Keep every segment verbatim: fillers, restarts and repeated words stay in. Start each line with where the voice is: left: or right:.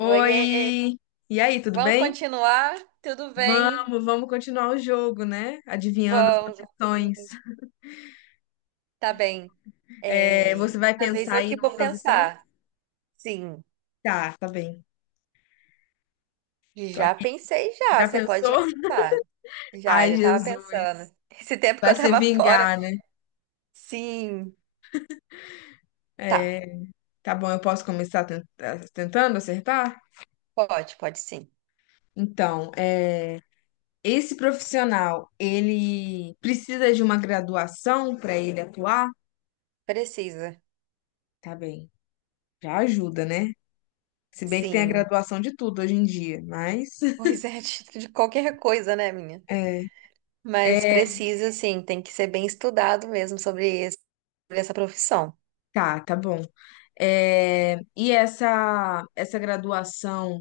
right: Oiê,
left: Oi! E aí, tudo
right: vamos
left: bem?
right: continuar? Tudo bem?
left: Vamos, vamos continuar o jogo, né? Adivinhando as
right: Vamos, sim,
left: profissões.
right: tá bem.
left: É,
right: É,
left: você vai
right: dessa vez
left: pensar
right: eu
left: aí
right: que
left: numa
right: vou
left: profissão?
right: pensar. Sim,
left: Tá, tá bem. Tô
right: já
left: aqui.
right: pensei já,
left: Já
right: você pode
left: pensou?
right: começar. Já,
left: Ai,
right: já tava
left: Jesus.
right: pensando. Esse tempo que
left: Vai
right: eu
left: se
right: tava fora.
left: vingar, né?
right: Sim, tá,
left: É, tá bom, eu posso começar ten- eh, tentando acertar?
right: pode, pode sim.
left: Então, é, esse profissional, ele precisa de uma graduação para ele atuar?
right: Precisa,
left: Tá bem. Já ajuda, né? Se bem que tem a
right: sim.
left: graduação de tudo hoje em dia, mas.
right: Pois é, de de qualquer coisa, né, minha? Mas
left: É.
right: precisa, sim, tem que ser bem estudado mesmo sobre esse- sobre essa profissão.
left: Tá, tá bom. É, e essa essa graduação,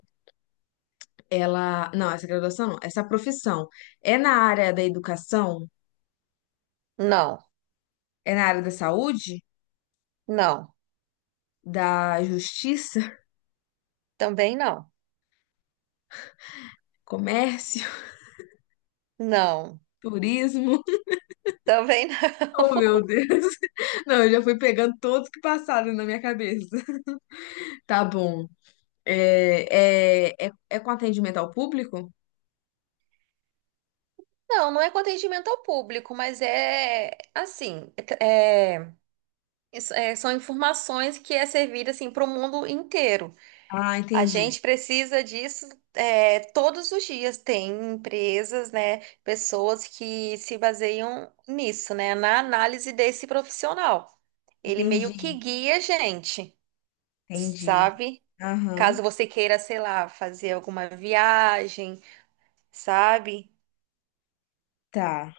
left: ela, não, essa graduação não, essa profissão é na área da educação,
right: Não,
left: é na área da saúde,
right: não,
left: da justiça,
right: também não.
left: comércio,
right: Não,
left: turismo.
right: também
left: Oh,
right: não.
left: meu Deus. Não, eu já fui pegando todos que passaram na minha cabeça. Tá bom. É, é, é, é com atendimento ao público?
right: Não, não é com atendimento ao público, mas é assim, é- é- são informações que é servida assim para o mundo inteiro.
left: Ah,
right: A
left: entendi.
right: gente precisa disso é, todos os dias. Tem empresas, né, pessoas que se baseiam nisso, né, na análise desse profissional. Ele meio que
left: Entendi,
right: guia a gente,
left: entendi.
right: sabe?
left: Aham,
right: Caso você queira, sei lá, fazer alguma viagem, sabe?
left: tá.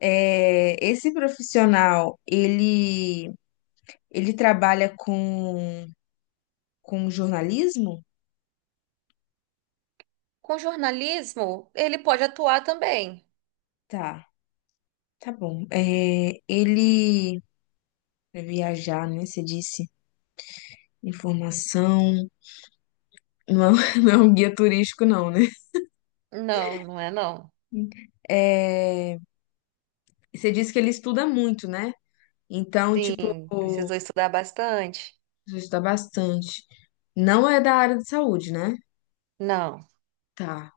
left: É, esse profissional, ele, ele trabalha com, com jornalismo?
right: Com jornalismo, ele pode atuar também.
left: Tá, tá bom. É, ele vai viajar, né? Você disse informação. Não, é- não é um guia turístico, não, né?
right: Não, não é não.
left: É, você disse que ele estuda muito, né? Então, tipo,
right: Sim, precisou estudar bastante.
left: precisa estudar bastante. Não é da área de saúde, né?
right: Não,
left: Tá.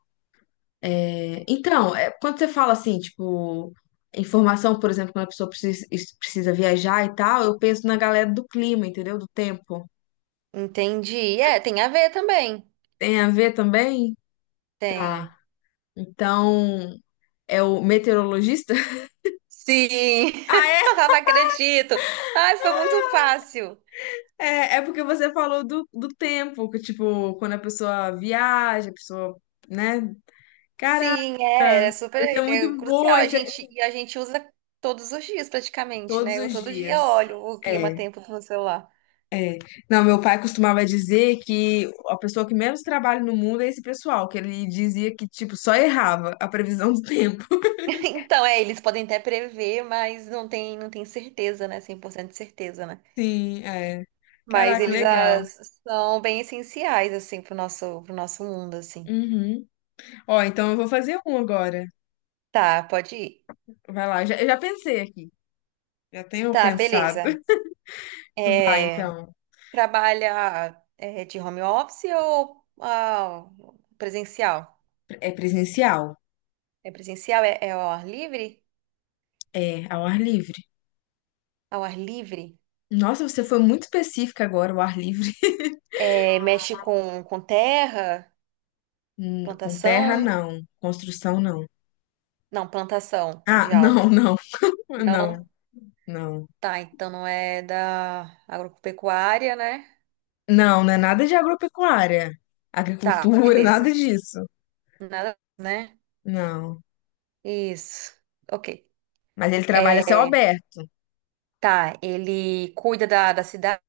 left: É, então, é, quando você fala assim, tipo, informação, por exemplo, quando a pessoa precisa, es- precisa viajar e tal, eu penso na galera do clima, entendeu? Do tempo.
right: entendi. É, tem a ver também.
left: Tem a ver também?
right: Tem.
left: Tá. Então, é o meteorologista?
right: Sim.
left: Ah, é?
right: Ah, não acredito. Ai, foi muito fácil.
left: É, é porque você falou do, do tempo, que, tipo, quando a pessoa viaja, a pessoa, né?
right: Sim, é,
left: Caraca,
right: é super,
left: esse é
right: ele é
left: muito bom,
right: crucial. A
left: esse é
right: gente e a gente usa todos os dias praticamente,
left: todos
right: né? Eu
left: os
right: todo dia
left: dias.
right: olho o
left: É.
right: clima-tempo no celular.
left: É. Não, meu pai costumava dizer que a pessoa que menos trabalha no mundo é esse pessoal, que ele dizia que, tipo, só errava a previsão do tempo.
right: Então, é, eles podem até prever, mas não tem, não tem certeza, né? Cem por cento de certeza, né?
left: Sim, é.
right: Mas
left: Caraca,
right: eles
left: legal.
right: ah, são bem essenciais, assim, pro nosso, pro nosso mundo, assim.
left: Uhum. Ó, então eu vou fazer um agora.
right: Tá, pode ir.
left: Vai lá, eu já, eu já pensei aqui. Já tenho
right: Tá,
left: pensado.
right: beleza.
left: Vai,
right: É,
left: então.
right: trabalha é, de home office ou ah, presencial?
left: É presencial.
right: É presencial? É, é ao ar livre?
left: É, ao ar livre.
right: Ao ar livre?
left: Nossa, você foi muito específica agora, o ar livre.
right: É, mexe com, com terra?
left: Hum, com terra,
right: Plantação?
left: não. Construção, não.
right: Não, plantação
left: Ah,
right: de
left: não,
right: algo.
left: não. Não,
right: Não?
left: não.
right: Tá, então não é da agropecuária, né?
left: Não, não é nada de agropecuária,
right: Tá,
left: agricultura, nada
right: beleza.
left: disso.
right: Nada, né?
left: Não.
right: Isso. Ok.
left: Mas ele trabalha a céu aberto.
right: Tá, ele cuida da, da cidade.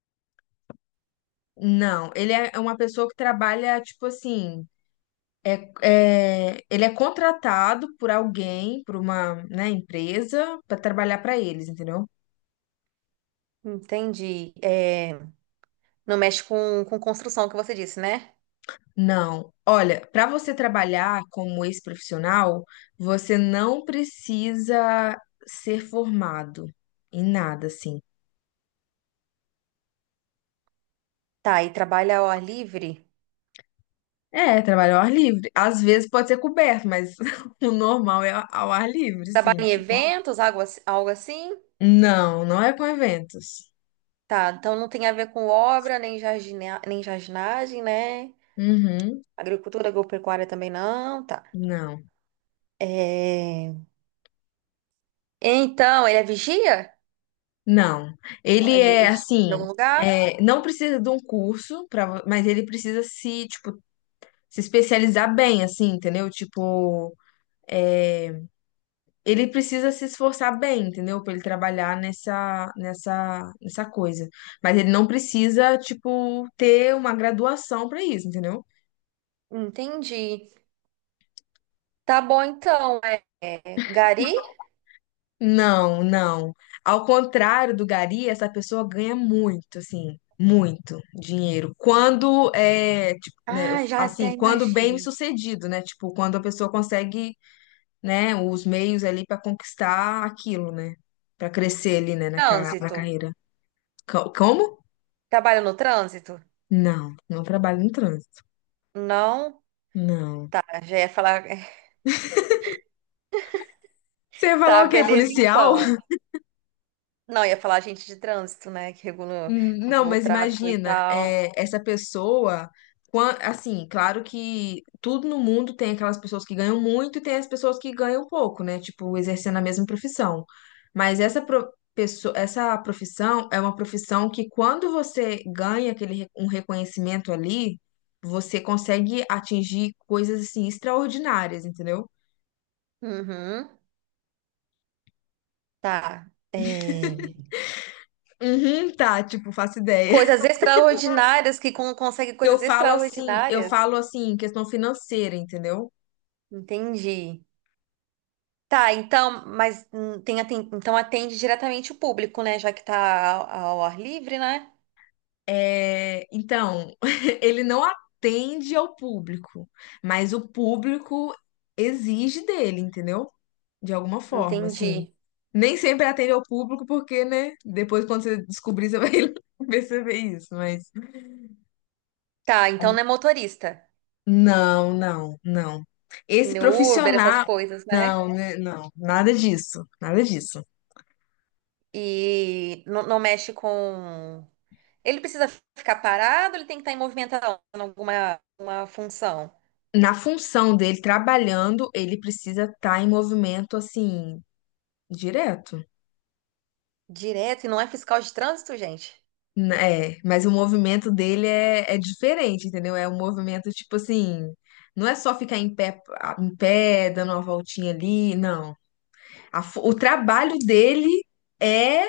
left: Não, ele é é uma pessoa que trabalha, tipo assim, é, é- ele é contratado por alguém, por uma, né, empresa, para trabalhar para eles, entendeu?
right: Entendi. É, não mexe com, com construção, que você disse, né?
left: Não. Olha, para você trabalhar como esse profissional, você não precisa ser formado em nada, assim.
right: Tá, e trabalha ao ar livre?
left: É, trabalho ao ar livre. Às vezes pode ser coberto, mas o normal é ao ar livre,
right: Trabalha
left: sim.
right: em
left: Tipo,
right: eventos, algo, ass- algo assim?
left: não, não é com eventos.
right: Tá, então não tem a ver com obra, nem jardina, nem jardinagem, né?
left: Uhum,
right: Agricultura, agropecuária também não, tá.
left: não,
right: É, então, ele é vigia?
left: não.
right: É
left: Ele
right: De,
left: é
right: de-
left: assim,
right: algum lugar?
left: é, não precisa de um curso, pra, mas ele precisa se, tipo, se especializar bem, assim, entendeu? Tipo, é, ele precisa se esforçar bem, entendeu? Pra ele trabalhar nessa, nessa, nessa coisa. Mas ele não precisa, tipo, ter uma graduação pra isso, entendeu?
right: Entendi. Tá bom, então. É, é, Gari?
left: Não, não. Ao contrário do Gari, essa pessoa ganha muito, assim, muito dinheiro. Quando é, tipo, né, eu-
right: Ah, já
left: assim,
right: até
left: quando bem
right: imagino.
left: sucedido, né? Tipo, quando a pessoa consegue, né, os meios ali para conquistar aquilo, né? Para crescer ali, né, na, ca- na
right: Trânsito.
left: carreira. Co- Como?
right: Trabalho no trânsito?
left: Não, não trabalho no trânsito.
right: Não.
left: Não.
right: Ah, já ia falar.
left: Você ia falar
right: Tá,
left: o quê?
right: beleza,
left: Policial?
right: então. Não, ia falar agente de trânsito, né? Que regula,
left: Hum, Não,
right: controla o
left: mas
right: tráfego e
left: imagina,
right: tal.
left: é, essa pessoa, quan- assim, claro que tudo no mundo tem aquelas pessoas que ganham muito e tem as pessoas que ganham pouco, né? Tipo, exercendo a mesma profissão. Mas essa pro- pesso- essa profissão é uma profissão que quando você ganha aquele re- um reconhecimento ali, você consegue atingir coisas assim extraordinárias, entendeu?
right: Uhum. Tá. É,
left: Uhum, tá, tipo, faço ideia.
right: coisas extraordinárias que con- consegue
left: Eu
right: coisas
left: falo assim, eu
right: extraordinárias.
left: falo assim, em questão financeira, entendeu?
right: Entendi. Tá, então, mas hum, tem, aten- então atende diretamente o público, né? Já que tá ao, ao ar livre, né?
left: É, então, ele não atende ao público, mas o público exige dele, entendeu? De alguma forma, assim.
right: Entendi.
left: Nem sempre atende ao público, porque, né? Depois, quando você descobrir, você vai perceber isso, mas.
right: Tá, então não é motorista.
left: Não, não, não. Esse
right: No Uber, essas
left: profissional.
right: coisas, né?
left: Não, né, não, nada disso, nada disso.
right: E não, não mexe com. Ele precisa ficar parado, ele tem que estar em movimentação, em alguma uma função.
left: Na função dele trabalhando, ele precisa estar em movimento, assim, direto.
right: Direto, e não é fiscal de trânsito, gente.
left: N- É, mas o movimento dele é, é diferente, entendeu? É um movimento tipo assim, não é só ficar em pé, a- em pé, dando uma voltinha ali, não. A fo- o trabalho dele é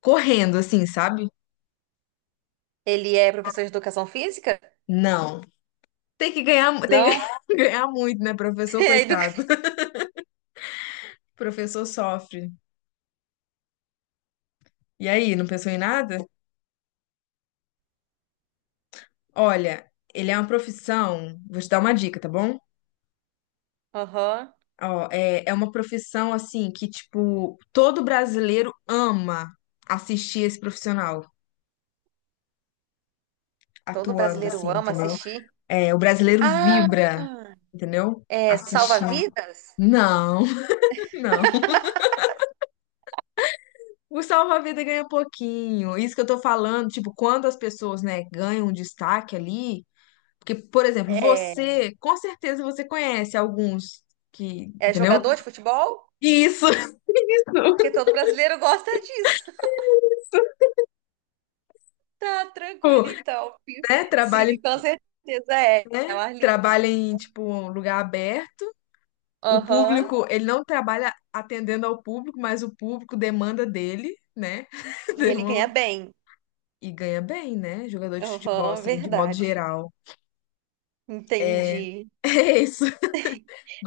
left: correndo, assim, sabe?
right: Ele é professor de educação física?
left: Não. Tem que ganhar, mu- tem
right: Não.
left: que ganhar muito, né, professor,
right: É educa...
left: coitado. Professor sofre. E aí, não pensou em nada? Olha, ele é uma profissão, vou te dar uma dica, tá bom?
right: Aham.
left: Ó, é, é uma profissão assim que, tipo, todo brasileiro ama assistir esse profissional
right: Todo
left: atuando, assim,
right: brasileiro ama
left: entendeu?
right: assistir.
left: É, o brasileiro
right: Ah,
left: vibra, entendeu?
right: é
left: Assistindo.
right: salva-vidas?
left: Não, não. O salva-vida ganha pouquinho. Isso que eu tô falando, tipo, quando as pessoas, né, ganham um destaque ali. Porque, por exemplo,
right: É,
left: você, com certeza você conhece alguns que,
right: é
left: entendeu?
right: jogador de futebol?
left: Isso,
right: Porque todo brasileiro gosta disso. Tá tranquilo, então.
left: né?
right: Sim,
left: Trabalha
right: com certeza é. É o
left: né?
right: Arlindo.
left: Trabalha em, tipo, um lugar aberto. O
right: Aham.
left: público, ele não trabalha atendendo ao público, mas o público demanda dele, né?
right: E ele ganha
left: Demanda-
right: bem.
left: E ganha bem, né? Jogador de futebol,
right: Aham,
left: assim, de modo
right: verdade.
left: geral.
right: Entendi.
left: É isso.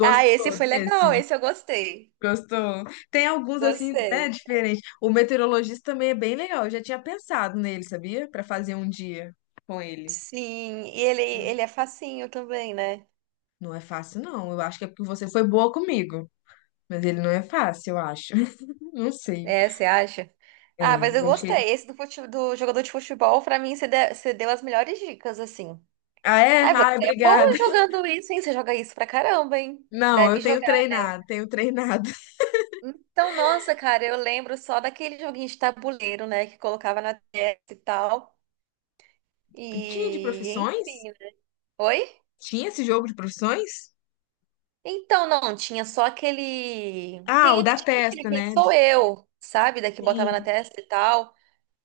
right: Ah, esse foi legal,
left: desse?
right: esse eu gostei.
left: Gostou? Tem alguns, assim, né,
right: Gostei.
left: diferentes. O meteorologista também é bem legal. Eu já tinha pensado nele, sabia? Pra fazer um dia com ele.
right: Sim, e ele, ele é facinho também, né?
left: Não é fácil, não. Eu acho que é porque você foi boa comigo. Mas ele não é fácil, eu acho. Não sei.
right: É, você acha? Ah, mas
left: É,
right: eu
left: eu achei.
right: gostei. Esse do, fute- do jogador de futebol, pra mim, você de- você deu as melhores dicas, assim.
left: Ah, é?
right: Ai, você
left: Ai,
right: é boa
left: obrigada.
right: jogando isso, hein? Você joga isso pra caramba, hein?
left: Não, eu
right: Deve jogar,
left: tenho
right: né?
left: treinado, tenho treinado.
right: Então, nossa, cara, eu lembro só daquele joguinho de tabuleiro, né? Que colocava na testa e tal.
left: Tinha de
right: E,
left: profissões?
right: enfim, né? Oi?
left: Tinha esse jogo de profissões?
right: Então, não, tinha só aquele.
left: Ah, o
right: Tem,
left: da
right: tinha aquele
left: testa,
right: Quem
left: né?
right: Sou Eu, sabe? Daqui botava na
left: Sim,
right: testa e tal.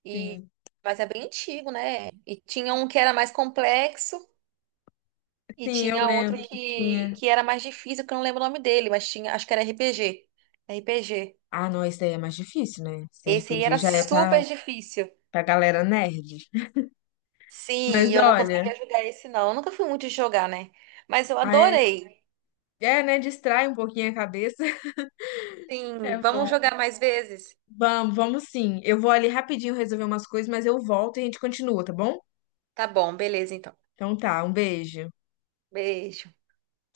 right: E...
left: sim.
right: Mas é bem antigo, né? E tinha um que era mais complexo e
left: Sim, eu
right: tinha outro
left: lembro
right: sim.
left: que
right: que,
left: tinha.
right: que era mais difícil, que eu não lembro o nome dele, mas tinha, acho que era R P G. R P G.
left: Ah, não, esse daí é mais difícil, né? Esse
right: Esse aí
left: R P G
right: era
left: já é pra,
right: super difícil.
left: pra galera nerd.
right: Sim, e
left: Mas
right: eu não
left: olha,
right: conseguia jogar esse, não. Eu nunca fui muito de jogar, né? Mas eu
left: ah, é,
right: adorei.
left: é, né? Distrai um pouquinho a cabeça. É
right: Sim, vamos
left: bom.
right: jogar mais vezes?
left: Vamos, vamos sim. Eu vou ali rapidinho resolver umas coisas, mas eu volto e a gente continua, tá bom?
right: Tá bom, beleza então.
left: Então tá, um beijo.
right: Beijo.